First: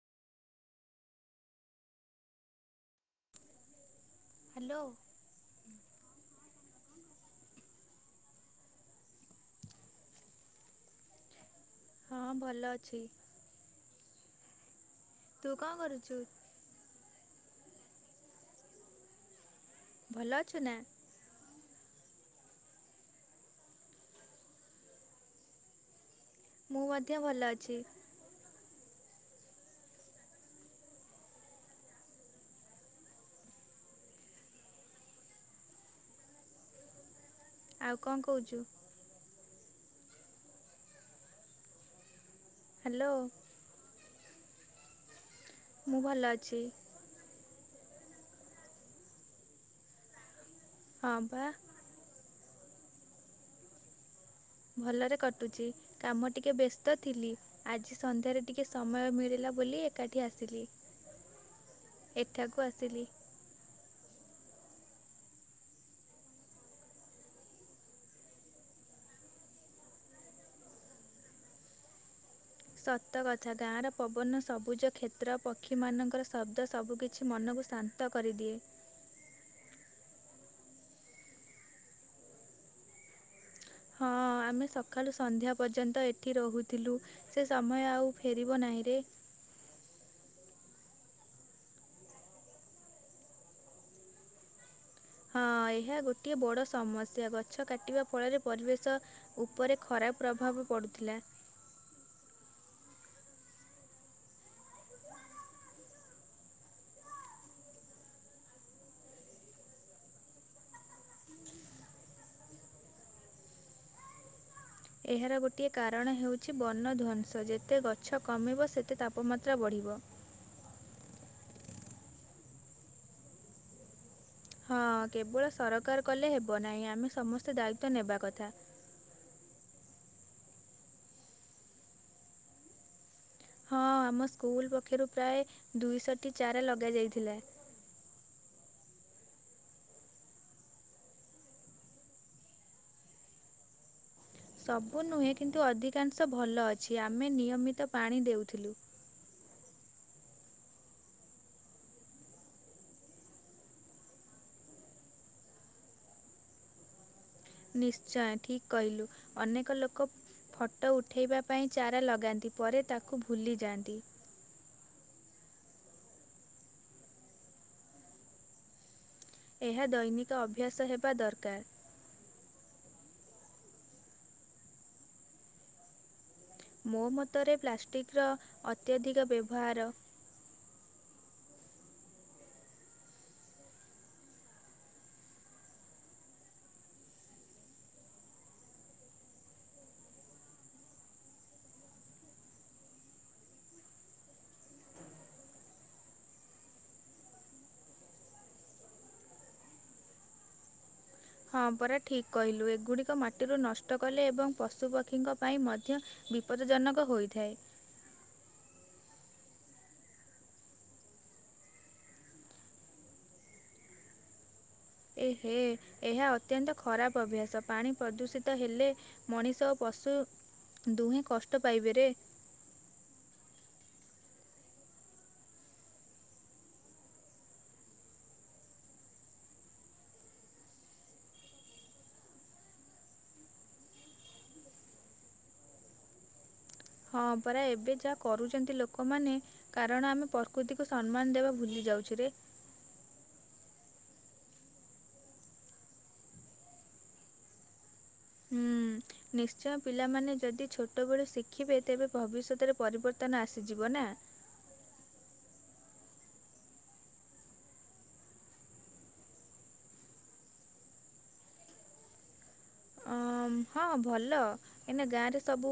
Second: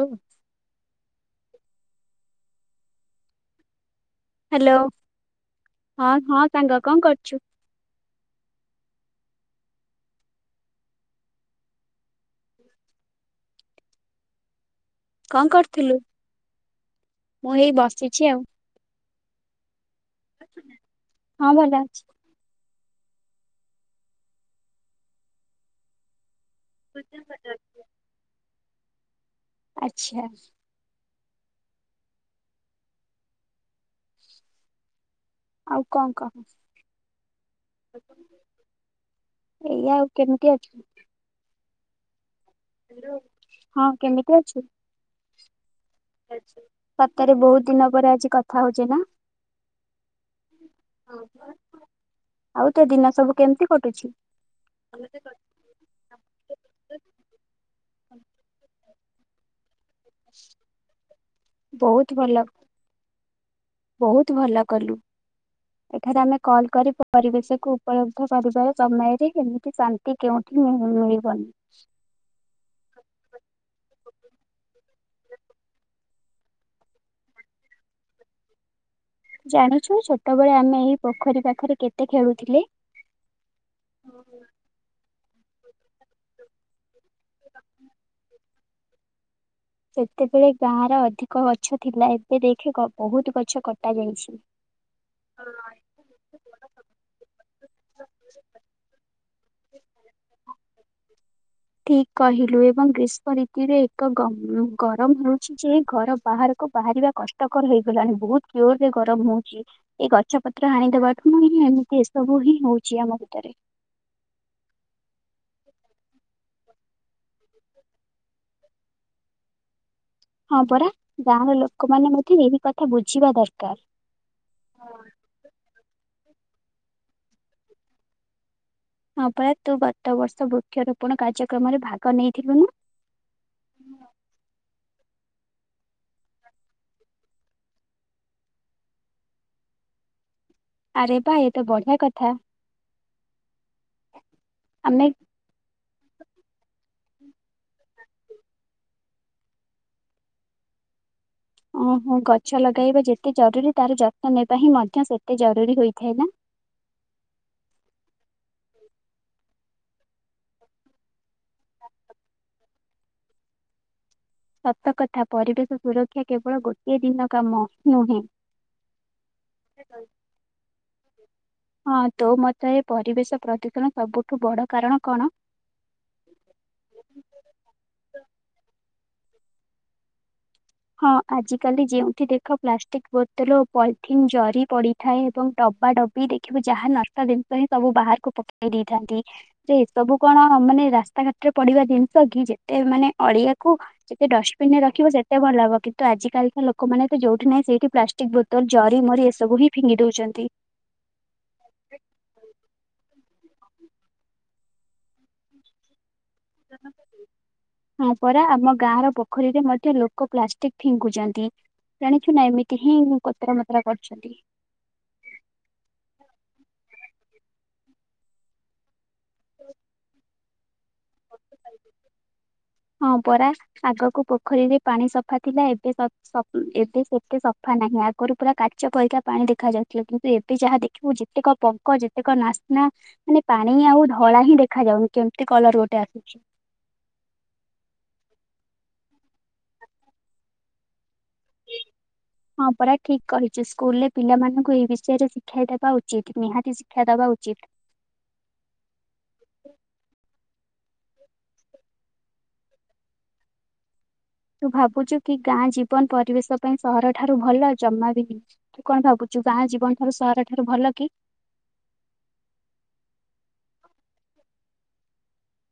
ଆଉ ହ୍ୟାଲୋ ହଁ ହଁ ସାଙ୍ଗ କଣ କରୁଚୁ? ହଁ ଭଲ ଅଛି। ତୁ କଣ କରିଥିଲୁ? କରୁଛୁ ଭଲ ଅଛୁ ନା? ହଁ ଭଲ ଅଛି। ମୁଁ ମଧ୍ୟ ଭଲ ଅଛି। ଆଚ୍ଛା। ଆଉ କଣ କହ? ଆଉ କଣ କହୁଚୁ? ଏଇଆ ଆଉ କେମିତି ଅଛି? ହ୍ୟାଲୋ। ହଁ କେମିତି ଅଛି? ମୁଁ ଭଲ ଅଛି। ସତରେ ବହୁତ ଦିନ ପରେ ଆଜି କଥା ହଉଚେ ନା? ହଁ ପା। ଆଉ ତୋ ଦିନ ସବୁ କେମିତି କଟୁଛିି? ଭଲରେ କଟୁଛି। କାମ ଟିକେ ବ୍ୟସ୍ତ ଥିଲି। ଆଜି ସନ୍ଧ୍ୟାରେ ଟିକେ ସମୟ ମିଳିଲା ବୋଲି ଏକାଠି ଆସିଲି ବହୁତ ଭଲ ଏଠାକୁ ଆସିଲି। ବହୁତ ଭଲ କଲୁ। ଏଠାରେ ଆମେ କଲ୍ କରି ପରିବେଶକୁ ଉପଲବ୍ଧ କରିବାର ସମୟରେ ଏମିତି ଶାନ୍ କି କେଉଁଠି ମିଳିବନି। ସତକଥା ଗାଁର ପବନ ସବୁଜ କ୍ଷେତ୍ର ପକ୍ଷୀମାନଙ୍କର ଶବ୍ଦ ସବୁକିଛି ମନକୁ ଶାନ୍ତ ନ୍ତ କରିଦିଏ। ଜାଣିଛୁ ଛୋଟବେଳେ ଆମେ ଏଇ ପୋଖରୀ ପାଖରେ କେତେ ଖେଳୁଥିଲେ? ହଁ ଆମେ ସକାଳୁ ସନ୍ଧ୍ୟା ପର୍ଯ୍ୟନ୍ତ ଏଠି ରହୁଥିଲୁ। ସେ ସମୟ ଆଉ ଫେରିବ ନାହିଁ ରେ। ସେତେବେଳେ ଗାଁରେ ଅଧିକ ଗଛ ଥିଲା। ଏବେ ଦେଖ ଗ ବହୁତ ଗଛ କଟାଯାଇଛି। ହଁ ଏହା ଗୋଟିଏ ବଡ ସମସ୍ୟା ଗଛ କାଟିବା ଫଳରେ ପରିବେଶ ଉପରେ ଖରାପ ପ୍ରଭାବ ପଡ଼ୁଥିଲା। ଠିକ କହିଲୁ ଏବଂ ଗ୍ରୀଷ୍ମ ଋତୁରେ ଏକ ଗମ୍ ଗରମ ହେଉଛି। ଯେ ଘର ବାହାରକୁ ବାହାରିବା କଷ୍ଟକର ହେଇଗଲାଣି। ବହୁତ ଜୋର ରେ ଗରମ ହଉଛି। ଏଇ ଗଛ ପତ୍ର ହାଣିଦବା ଠୁ ହିଁ ଏମିତି ଏସବୁ ହିଁ ହଉଛି ଆମ ଭିତରେ। ଏହାର ଗୋଟିଏ କାରଣ ହେଉଛି ବଣଧ୍ୱଂସ ଯେତେ ଗଛ କମିବ ସେତେ ତାପମାତ୍ରା ବଢ଼ିବ। ହଁ ପରା ଗାଁ ର ଲୋକମାନେ ମଧ୍ୟ ଏହି କଥା ବୁଝିବା ଦରକାର। ହଁ କେବଳ ସରକାର କଲେ ହେବ ନାହିଁ। ଆମେ ସମସ୍ତେ ଦାୟିତଵ ନେବା କଥା। ହଁ ପରା ତୁ ଗତ ବର୍ଷ ବୃକ୍ଷରୋପଣ କାର୍ଯ୍ୟକ୍ରମରେ ଭାଗ ନେଇଥିଲୁନୁ। ହଁ ଆମ ସ୍କୁଲ ପକ୍ଷରୁ ପ୍ରାୟ ଦୁଇଶହଟି ଚାରା ଲଗାଯାଇଥିଲା। ଆରେ ବା ଏତ ବଢିଆ କଥା। ସବୁ ଆମେ ନୁହେଁ କିନ୍ତୁ ଅଧିକାଂଶ ଭଲ ଅଛି ଆମେ ନିୟମିତ ପାଣି ଦେଉଥିଲୁ। ଓହୋ ଗଛ ଲଗାଇବା ଯେତେ ଜରୁରୀ ତାର ଯତ୍ନ ନେବା ହିଁ ମଧ୍ୟ ସେତେ ଜରୁରୀ ହୋଇଥାଏ ନା। ନିଶ୍ଚୟ ଠିକ କହିଲୁ ଅନେକ ଲୋକ ଫଟୋ ଉଠାଇବା ପାଇଁ ଚାରା ଲଗାନ୍ତି ପରେ ତାକୁ ଭୁଲିଯାଆନ୍ତି। ସତକଥା ପରିବେଶ ସୁରକ୍ଷା କେବଳ ଗୋଟିଏ ଦିନ କାମ ହଁ ନୁହେଁ। ଏହା ଦୈନିକ ଅଭ୍ୟାସ ହେବା ଦରକାର। ହଁ ତୋ ମତ ଏ ପରିବେଶ ପ୍ରଦୂଷଣ ସବୁଠୁ ବଡ କାରଣ କଣ? ମୋ ମତରେ ପ୍ଲାଷ୍ଟିକ୍ର ଅତ୍ୟଧିକ ବ୍ୟବହାର। ହଁ ଆଜିକାଲି ଯେଉଁଠି ଦେଖ ପ୍ଲାଷ୍ଟିକ ବୋତଲ ପଲିଥିନ୍ ଜରି ପଡି ଥାଏ ଏବଂ ଡବା ଡବି ଦେଖିବୁ ଯାହା ନାସ୍ତା ଜିନିଷ ହିଁ ସବୁ ବାହାରକୁ ପକେଇ ଦେଇଥାନ୍ତି। ଯେ ଏ ସବୁ କଣ ମାନେ ରାସ୍ତାଘାଟରେ ପଡିବା ଜିନିଷ କି ଯେତେ ମାନେ ଅଳିଆକୁ ଯେତେ ଡଷ୍ଟବିନ ରେ ରଖିବ ସେ ଏତେ ଭଲ ହବ କିନ୍ତୁ ଆଜିକାଲିର ଲୋକମାନେ ତ ଯୋଉଠି ନାହିଁ ସେଇଠି ପ୍ଲାଷ୍ଟିକ ବୋତଲ ଜରି ମରି ଏସବୁ ହିଁ ଫିଙ୍ଗି ଦଉଛନ୍ତି। ହଁ ପରା ଠିକ୍ କହିଲୁ। ଏଗୁଡ଼ିକ ମାଟିରୁ ନଷ୍ଟ କଲେ ଏବଂ ପଶୁ ପକ୍ଷୀଙ୍କ ପାଇଁ ମଧ୍ୟ ବିପଦଜନକ ହୋଇଥାଏ। ହ ପରା ଆମ ଗାଁ ର ପୋଖରୀରେ ମଧ୍ୟ ଲୋକ ପ୍ଲାଷ୍ଟିକ ଫିଙ୍ଗୁଛନ୍ତି। ଜାଣିଛୁ ନା ଏମିତି ହିଁ କୋତରା ମତରା କରୁଛନ୍ତି। ଏହେ ଏହା ଅତ୍ୟନ୍ତ ଖରାପ ଅଭ୍ୟାସ ପାଣି ପ୍ରଦୂଷିତ ହେଲେ ମଣିଷ ଓ ପଶୁ ଦୁହେଁ କଷ୍ଟ ପାଇବେରେ। ହଁ ପରା ଆଗକୁ ପୋଖରୀରେ ପାଣି ସଫା ଥିଲା ଏବେ ସଫ ଏବେ ସେତେ ସଫା ନାହିଁ ଆଗରୁ ପୁରା କାଚ ପରିକା ପାଣି ଦେଖା ଯାଉଥିଲା କିନ୍ତୁ ଏ ଯାହା ଦେଖିବୁ ଯେତେକ ପଙ୍କ ଯେତେକ ନାସ୍ନା ମାନେ ପାଣି ଆଉ ଧଳା ହିଁ ଦେଖାଯାଉନି କେମିତି କଲର ଗୋଟେ ଆସୁଛି। ହଁ ପରା ଏବେ ଯାହା କରୁଛନ୍ତି ଲୋକମାନେ କାରଣ ଆମେ ପ୍ରକୃତିକୁ ସମ୍ମାନ ଦେବା ଭୁଲି ଯାଉଛୁ ରେ। ହଁ ପରା ଠିକ କହିଛୁ ସ୍କୁଲ ରେ ପିଲାମାନଙ୍କୁ ଏ ବିଷୟରେ ଶିଖାଇ ଦେବା ଉଚିତ୍ ନିହାତି ଶିକ୍ଷା ଦବା ଉଚିତ୍। ହୁଁ। ନିଶ୍ଚୟ ପିଲାମାନେ ଯଦି ଛୋଟବେଳୁ ଶିଖିବେ ତେବେ ଭବିଷ୍ୟତରେ ପରିବର୍ତ୍ତନ ଆସିଯିବ ନା। ତୁ ଭାବୁଚୁ କି ଗାଁ ଜୀବନ ପରିବେଶ ପାଇଁ ସହର ଠାରୁ ଭଲ ଜମା ବି ନୁହେଁ। ତୁ କଣ ଭାବୁଛୁ ଗାଁ ଜୀବନ ଠାରୁ ସହର ଠାରୁ ଭଲ କି? ହଁ ଭଲ କାହିଁକିନା ଗାଁରେ ସବୁ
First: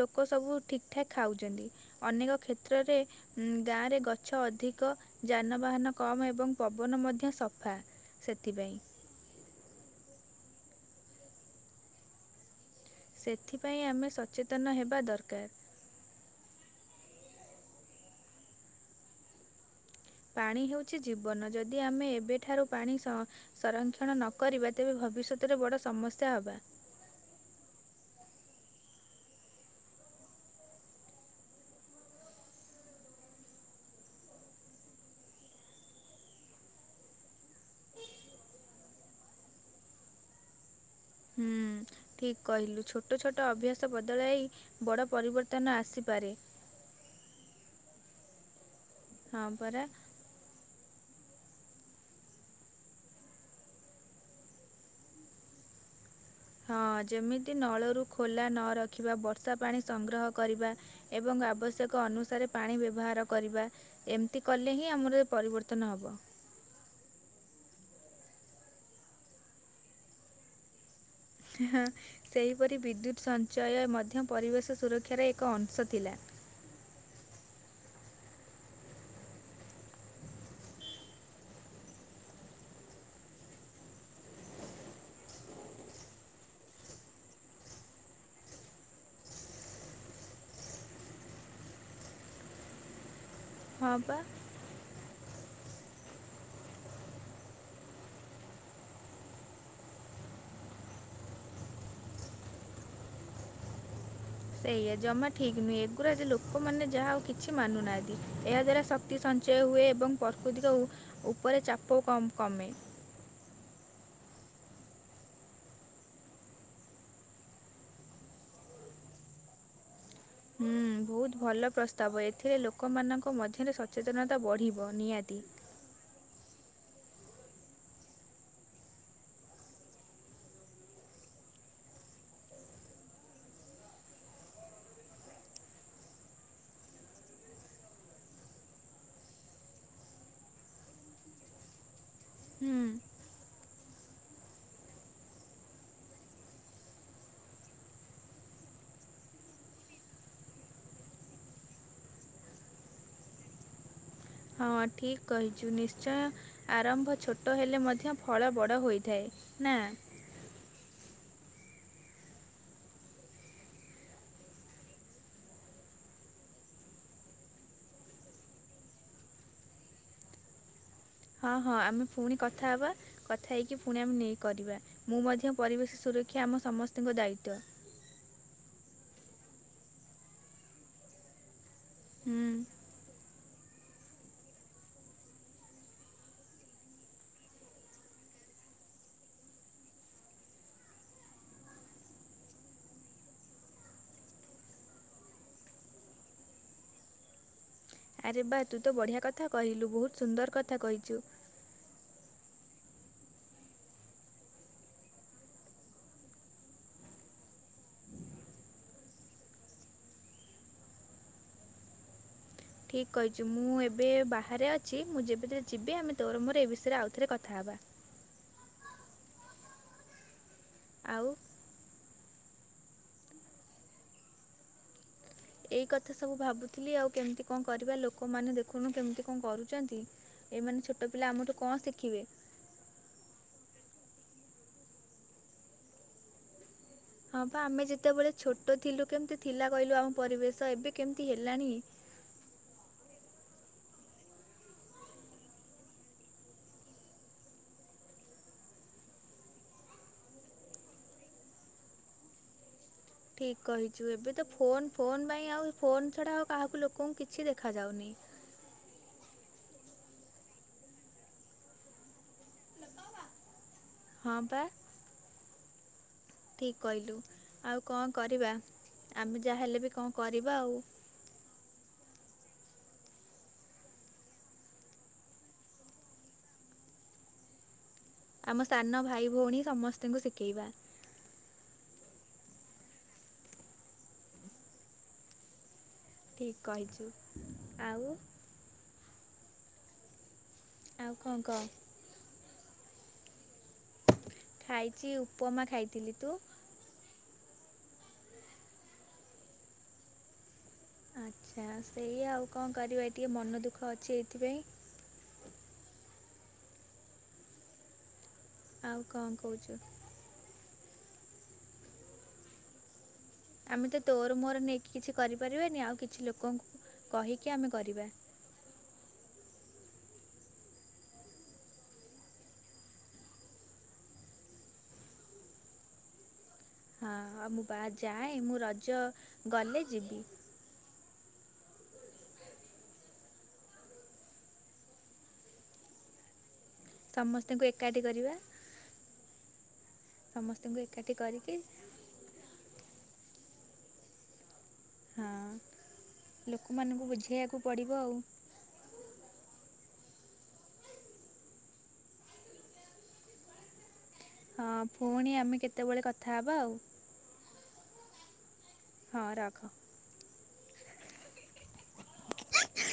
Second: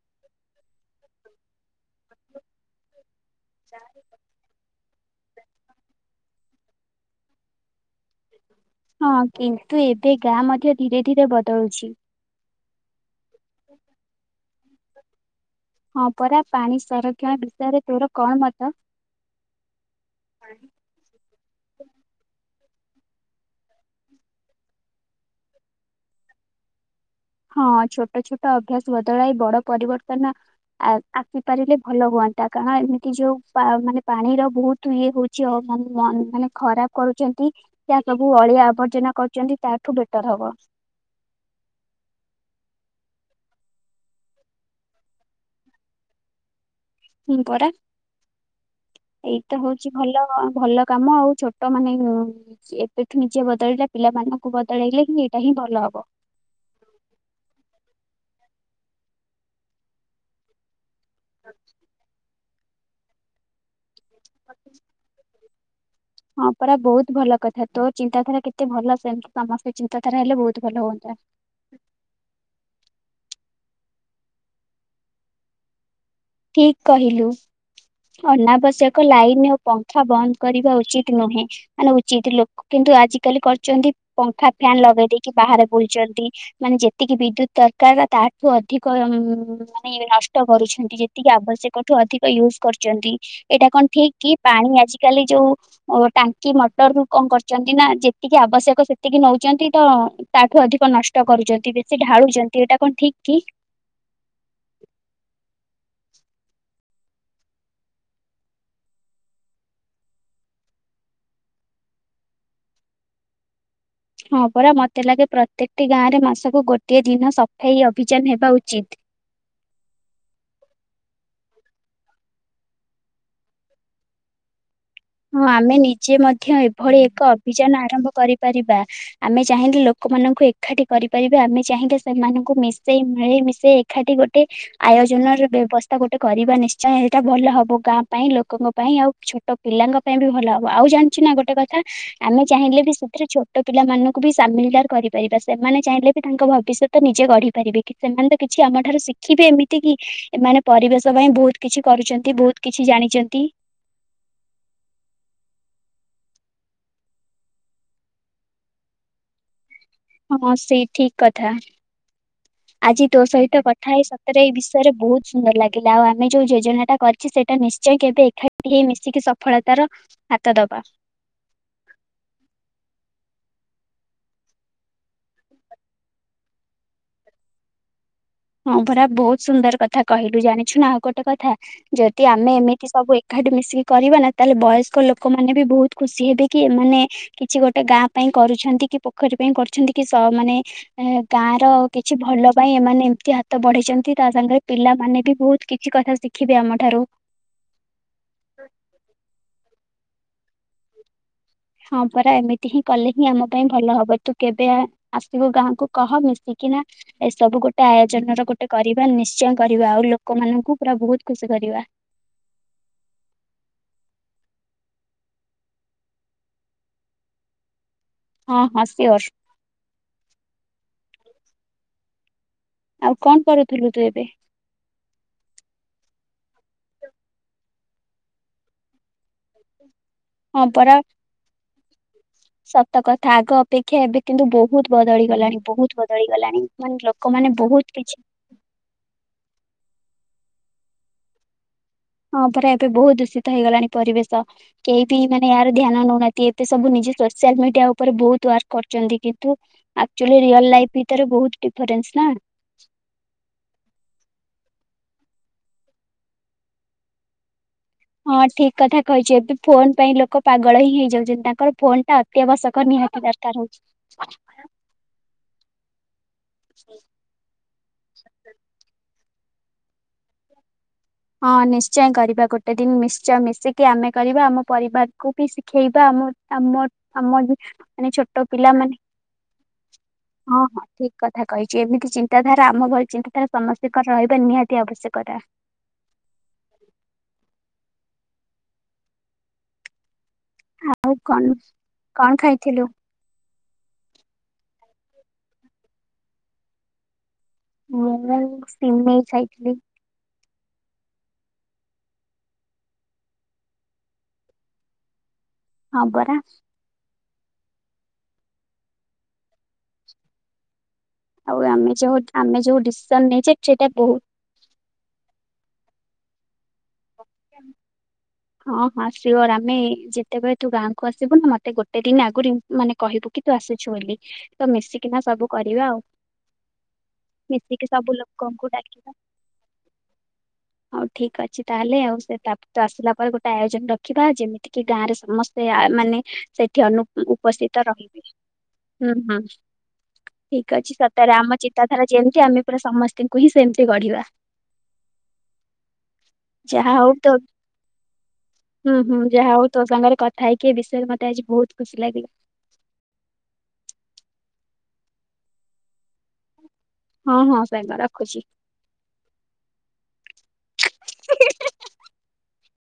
ଲୋକ ସବୁ ଠିକ ଠାକ୍ ଖାଉଛନ୍ତି। ଅନେକ କ୍ଷେତ୍ରରେ ଉଁ ଗାଁରେ ଗଛ ଅଧିକ ଯାନବାହାନ କମ୍ ଏବଂ ପବନ ମଧ୍ୟ ସଫା। ସେଥିପାଇଁ। ହଁ କିନ୍ତୁ ଏବେ ଗାଁ ମଧ୍ୟ ଧୀରେ ଧୀରେ ବଦଳୁଛି। ସେଥିପାଇଁ ଆମେ ସଚେତନ ହେବା ଦରକାର। ହଁ ପରା ପାଣି ସଂରକ୍ଷଣ ବିଷୟରେ ତୋର କଣ ମତ? ପାଣି ହେଉଛି ଜୀବନ ଯଦି ଆମେ ଏବେଠାରୁ ପାଣି ସ ସଂରକ୍ଷଣ ନକରିବା ତେବେ ଭବିଷ୍ୟତରେ ବଡ଼ ସମସ୍ୟା ହେବା। ହଁ ଛୋଟ ଛୋଟ ଅଭ୍ୟାସ ବଦଳାଇ ବଡ ପରିବର୍ତ୍ତନ ଆ ଆସିପାରିଲେ ଭଲ ହୁଅନ୍ତା କାରଣ ଏମିତି ଯୋଉ ପା ମାନେ ପାଣିର ବହୁତ ତୁ ଇଏ ହେଉଛି ମ ମାନେ ଖରାପ କରୁଛନ୍ତି। ଯାହା ସବୁ ଅଳିଆ ଆବର୍ଜନା କରୁଛନ୍ତି ତାଠୁ ବେଟର ହବ। ହୁଁ। ଠିକ୍ କହିଲୁ ଛୋଟ ଛୋଟ ଅଭ୍ୟାସ ବଦଳାଇ ବଡ଼ ପରିବର୍ତ୍ତନ ଆସିପାରେ। ହୁଁ ପରା ହଁ ଏଇତ ପରା। ହଉଛି ଭଲ ଅ ଭଲ କାମ ଆଉ ଛୋଟ ମାନେ ଉଁ ଏବେଠୁ ନିଜେ ବଦଳିଲେ ପିଲାମାନଙ୍କୁ ବଦଳେଇଲେ ଏଇଟା ହିଁ ଭଲ ହବ। ହଁ ଯେମିତି ନଳରୁ ଖୋଲା ନ ରଖିବା ବର୍ଷା ପାଣି ସଂଗ୍ରହ କରିବା। ଏବଂ ଆବଶ୍ୟକ ଅନୁସାରେ ପାଣି ବ୍ୟବହାର କରିବା। ଏମିତି କଲେ ହିଁ ଆମର ପରିବର୍ତ୍ତନ ହେବ। ହଁ ପରା ବହୁତ ଭଲ କଥା ତୋ ଚିନ୍ତାଧାରା କେତେ ଭଲ ସେମିତି ସମସ୍ତେ ଚିନ୍ତାଧାରା ହେଲେ ବହୁତ ଭଲ ହୁଅନ୍ତା। ହ ସେହିପରି ବିଦ୍ୟୁତ୍ ସଞ୍ଚୟ ମଧ୍ୟ ପରିବେଶ ସୁରକ୍ଷାର ଏକ ଅଂଶ ଥିଲା। ଠିକ୍ କହିଲୁ। ଅନାବଶ୍ୟକ ଲାଇନ ଓ ପଙ୍ଖା ବନ୍ଦ କରିବା ଉଚିତ ନୁହେଁ। ମାନେ ଉଚିତ ଲୋକ କିନ୍ତୁ ଆଜିକାଲି କରୁଛନ୍ତି ପଙ୍ଖା ଫ୍ୟାନ ଲଗେଇ ଦେଇକି ବାହାରେ ବୁଲଛନ୍ତି। ମାନେ ଯେତିକି ବିଦ୍ୟୁତ ଦରକାର ତାଠୁ ଅଧିକ ମାନେ ନଷ୍ଟ କରୁଛନ୍ତି। ଟିକେ ଆବଶ୍ୟକଠୁ ଅଧିକ ୟୁଜ କରୁଛନ୍ତି ଏଇଟା କଣ ହଁ ଠିକ୍ ପା। କି ପାଣି ଆଜିକାଲି ଯୋଉ ଓ ଟାଙ୍କି ମଟରରୁୁ କଣ କରିଛନ୍ତି ନା ଯେତିକି ଆବଶ୍ୟକ ସେତିକି ନଉଛନ୍ତି ତ ତାଠୁ ଅଧିକ ନଷ୍ଟ କରୁଛନ୍ତି ବେଶୀ ଢାଳୁଛନ୍ତି ଏଇଟା କଣ ଠିକ୍ କି? ସେଇଆ ଜମା ଠିକ୍ ନୁହେ ଏଗୁୁରା ଏଠି ଲୋକମାନେ ଯାହା ଆଉ କିଛି ମାନୁନାହାନ୍ତି ଏହା ଦ୍ଵାରା ଶ କ୍ତି ସଞ୍ଚୟ ହୁଏ ଏବଂ ପ୍ରକୃତିର ଉପରେ ଚାପ କ-କମେ। ହଁ ପରା ମୋତେ ଲାଗେ ପ୍ରତ୍ୟେକଟି ଗାଁରେ ମାସକୁ ଗୋଟିଏ ଦିନ ସଫେଇ ଅଭିଯାନ ହେବା ଉଚିତ। ହୁଁ ବହୁତ ଭଲ ପ୍ରସ୍ତାବ ଏଥିରେ ଲୋକମାନଙ୍କ ମଧ୍ୟରେ ସଚେତନତା ବଢିବ ନିହାତି। ହଁ ଆମେ ନିଜେ ମଧ୍ୟ ଏଭଳି ଏକ ଅଭିଯାନ ଆରମ୍ଭ କରିପାରିବା। ଆମେ ଚାହିଁଲେ ଲୋକମାନଙ୍କୁ ଏକାଠି କରିପାରିବା ଆମେ ଚାହିଁଲେ ସେମାନଙ୍କୁ ମିଶେଇ ମିଳେଇ ମିଶେଇ ଏକାଠି ଗୋଟେ ଆୟୋଜନର ବ୍ୟବସ୍ଥା ଗୋଟେ କରିବା ନିଶ୍ଚୟ ସେଇଟା ଭଲ ହବ ଗାଁ ପାଇଁ ଲୋକଙ୍କ ପାଇଁ ଆଉ ଛୋଟ ପିଲାଙ୍କ ପାଇଁ ବି ଭଲ ହବ। ଆଉ ଜାଣିଚୁ ନା ଗୋଟେ କଥା‌। ଆମେ ହୁଁ ଚାହିଁଲେ ବି ସେଥିରେ ଛୋଟ ପିଲାମାନଙ୍କୁ ବି ସାମିଲଦାର କରିପାରିବା ସେମାନେ ଚାହିଁଲେ ବି ତାଙ୍କ ଭବିଷ୍ୟତ ତ ନିଜେ ଗଢି ପାରିବେ କି ସେମାନେ ତ କିଛି ଆମଠାରୁ ଶିଖିବେ ଏମିତି କି ଏମାନେ ପରିବେଶ ପାଇଁ ବହୁତ କିଛି କରୁଛନ୍ତି ବହୁତ କିଛି ଜାଣିଛନ୍ତି। ହଁ ଠିକ କହିଛୁ ନିଶ୍ଚୟ। ଆରମ୍ଭ ଛୋଟ ହେଲେ ମଧ୍ୟ ଫଳ ବଡ଼ ହୋଇଥାଏ ନା। ହଁ ସେଇ ଠିକ୍ କଥା। ଆଜି ତୋ ସହିତ କଥା ହେଇ ସତରେ ଏଇ ବିଷୟରେ ବହୁତ ସୁନ୍ଦର ଲାଗିଲା ଆଉ ଆମେ ଯୋଉ ଯୋଜନାଟା କ ସେଇଟା ନିଶ୍ଚୟ କେବେ ଏକାଠି ହେଇ ମିଶିକି ସଫଳତାର ହାତ ଦବା। ହଁ ହଁ ଆମେ ପୁଣି କଥା ହବା। କଥା ହେଇକି ପୁଣି ଆମେ ନେଇକି କରିବା ମୁଁ ମଧ୍ୟ ପରିବେଶ ସୁରକ୍ଷା ଆମ ସମସ୍ତଙ୍କ ଦାୟିତ୍ବ। ହଁ ପରା ବହୁତ ସୁନ୍ଦର କଥା କହିଲୁ ଜାଣିଛୁ ନା ଆଉ ଗୋଟେ କଥା ଯଦି ହୁଁ ଆମେ ଏମିତି ସବୁ ଏକାଠି ମିଶିକି କରିବା ନା ତାହେଲେ ବୟସ୍କ ଲୋକମାନେ ବି ବହୁତ ଖୁସି ହେବେ କି ଏମାନେ କିଛି ଗୋଟେ ଗାଁ ପାଇଁ କରୁଛନ୍ତି କି ପୋଖରୀ ପାଇଁ କରୁଛନ୍ତି କି ସ ମାନେ ଏ ଗାଁ ର କିଛି ଭଲ ପାଇଁ ଏମାନେ ଏମତି ହାତ ବଢେଇଛନ୍ତି ତା ସାଙ୍ଗେରେ ପିଲାମାନେ ବି ବହୁତ୍ କିଛି କଥା ଶିଖିବେ ଆମଠାରୁ। ଆରେ ବାଃ ତୁ ତ ବଢ଼ିଆ କଥା କହିଲୁ ବହୁତ ସୁନ୍ଦର କଥା କହିଛୁ। ହଁ ପରା ଏମିତି ହିଁ କଲେ ହିଁ ଆମ ପାଇଁ ଭଲ ହବ ତୁ କେବେ ଆ। ଆସିବୁ ଗାଁକୁ କହ ମିଶିକିନା ଏସବୁ ଗୋଟେ ଆୟୋଜନ ର ଗୋଟେ କରିବା ନିଶ୍ଚୟ କରିବା ଆଉ ଲୋକମାନଙ୍କୁ ପୁରା ବହୁତ୍ ଖୁସି କରିବା। ଠିକ୍ କହିଛୁ ମୁଁ ଏବେ ବାହାରେ ଅଛି ମୁଁ ଯେବେଥିରେ ଯିବି ଆମେ ତୋର ମୋର ଏ ବିଷୟରେ ଆଉଥରେ କଥା ହେବା। ହଁ ହଁ ସିଓର୍। ଆଉ? ଆଉ କଣ କରୁଥିଲୁ ତୁ ଏବେ? ଏଇ କଥା ସବୁ ଭାବୁଥିଲି ଆଉ କେମିତି କଣ କରିବା ଲୋକମାନେ ଦେଖୁନୁ କେମିତି କଣ କରୁଚନ୍ତି। ହଁ ଏମାନେ ପରା ଛୋଟ ପିଲା ଆମ ଠୁ କଣ ଶିଖିବେ? ସତ କଥା ଆଗ ଅପେକ୍ଷା ଏବେ କିନ୍ତୁ ବହୁତ୍ ବଦଳି ଗଲାଣି ବହୁତ୍ ବଦଳି ଗଲାଣି। ମାନେ ହଁ ଲୋକମାନେ ବା ଆମେ ବହୁତ୍ କିଛି ଯେତେବେଳେ ଛୋଟ ଥିଲୁ କେମିତି ଥିଲା କହିଲୁ ଆମ ପରିବେଶ ଏବେ କେମିତି ହେଲାଣି। ହଁ ପରା ଏବେ ବହୁତ୍ ଦୂଷିତ ହେଇଗଲାଣି ପରିବେଶ। କେହି ବି ମାନେ ଏହାର ଧ୍ୟାନ ନଉ ନାହାଁନ୍ତି ଏତେ ସବୁ ନିଜେ ସୋସିଆଲ୍ ମିଡିଆ ଉପରେ ବହୁତ୍ ୱାର୍କ କରିଛନ୍ତି କିନ୍ତୁ ଆକକ୍ଚୋଲି ରିଅଲ୍ ଲାଇଫ୍ ଭିତରେ ବହୁତ୍ ଡିଫରେନ୍ସ ନାଁ? ଠିକ୍ କହିଛୁ ଏବେ ତ ଫୋନ୍ ଫୋନ୍ ପାଇଁ ଆଉ ଫୋନ୍ ଛଡା ଆଉ କାହାକୁ ଲୋକଙ୍କୁ କିଛି ଦେଖା ଯାଉନି। ହଁ ଠିକ୍ କଥା କହିଛୁ ଏବେ ଫୋନ୍ ପାଇଁ ଲୋକ ପାଗଳ ହିଁ ହେଇଯାଉଛନ୍ତି ତାଙ୍କର ଫୋନ୍ ଟା ଅତି ଆବଶ୍ୟକ ନିହାତି ଦରକାର୍ ହଉଛି। ହଁ ବା ଠିକ୍ କହିଲୁ ଆଉ କଣ କରିବା ଆମେ ଯାହା ହେଲେ ବି କଣ କରିବା ଆଉ। ହଁ ନିଶ୍ଚୟ କରିବା ଗୋଟେ ଦିନି ନିଶ୍ଚୟ ମିଶିକି ଆମେ କରିବା ଆମ ପରିବାରକୁ ବି ଶିଖେଇବା ଆମ ଆମ ଆମ ଯେ ଆମ ସାନ ଭାଇ ଭଉଣୀ ସମସ୍ତଙ୍କୁ ଶିକେଇବା। ଠିକ୍ କଥା କହିଛି ଏମିତି ଚିନ୍ତାଧାରା ଆମ ଭଳି ଚିନ୍ତାଧାରା ସମସ୍ତିଙ୍କର ରହିବା ନିହାତି ଆବଶ୍ୟକତା। ଠିକ୍ କହିଛୁ ଆଉ? ଆଉ କଣ କଣ ଖାଇଥିଲୁ? ଖାଇଚି ଉପମା ଖାଇଥିଲି ତୁ? ମୁଁ ସିମେଇଁ ଖାଇଥିଲି। ଆଚ୍ଛା ସେଇଆ ଆଉ କଣ କରିବା ଟିକେ ମନ ଦୁଃଖ ଅଛି ଏଇଥିପାଇଁ। ହଁ ବରା। ଆଉ କଣ କହୁଛୁ? ଆଉ ଆମେ ଯୋହୁ ଆମେ ଯୋଉ ଡିସିସନ୍ ନେଇଛେ ସେଇଟା ଆମେ ତ ବହୁତ ତୋର ମୋର ନେଇକି କିଛି କରିପାରିବାନି ଆଉ କିଛି ଲୋକଙ୍କୁ କହିକି ଆମେ କରିବା। ହଁ ହଁ ସିଓର୍ ଆମେ ଯେତେବେଳେ ତୁ ଗାଁକୁ ଆସିବୁ ନା ମତେ ଗୋଟେ ଦିନି ଆଗରୁ ଇ ମାନେ କହିବୁ କି ତୁ ଆସୁଛୁ ବୋଲି ତ ମିଶିକିନା ସବୁ କରିବା ଆଉ। ହଁ ଆଉ ମୁଁ ବା ମିଶିକି ସବୁ ଯାଏ ମୁଁ ଲୋକଙ୍କୁ ରଜ ଡାକିବା ଗଲେ ଯିବି। ହଉ ଠିକ୍ ଅ ଛି ତାହେଲେ ଆଉ ସେ ତାପ ତୁ ଆସିଲା ପରେ ଗୋଟେ ଆୟୋଜନ ରଖିବା ଯେମିତି କିି ଗାଁ ରେ ସମସ୍ତେ ଆ ମାନେ ସେଠି ଅନୁ ସମସ୍ତଙ୍କୁ ଉପସ୍ଥିତ ଏକାଠି ରହିବେ କରିବା ହୁଁ ହୁଁ। ଠିକ୍ ସମସ୍ତଙ୍କୁ ଅଛି ଏକାଠି ସତରେ କରିକି ଆମ ଚିତାଧାରା ଯେମତି ଆମେ ପୁରା ସମସ୍ତଙ୍କୁ ହିଁ ସେମତି ଗଢିବା। ହଁ ଯାହା ଲୋକମାନଙ୍କୁ ହଉ ତୋ ବୁଝେଇବାକୁ ପଡ଼ିବ ଆଉ। ହୁଁ ହୁଁ ଯାହା ହଉ ତୋ ସାଙ୍ଗରେ କଥା ହେଇକି ଏ ବିଷୟରେ ମତେ ଆଜି ବହୁତ୍ ଖୁସି ଲାଗିଲା। ହଁ ଫୁଣି ଆମେ କେତବେଳେ କଥା ହବା ଆଉ। ହଁ ହଁ ସାଙ୍ଗ ରଖୁଛି। ହଁ ରଖ। [inaudible]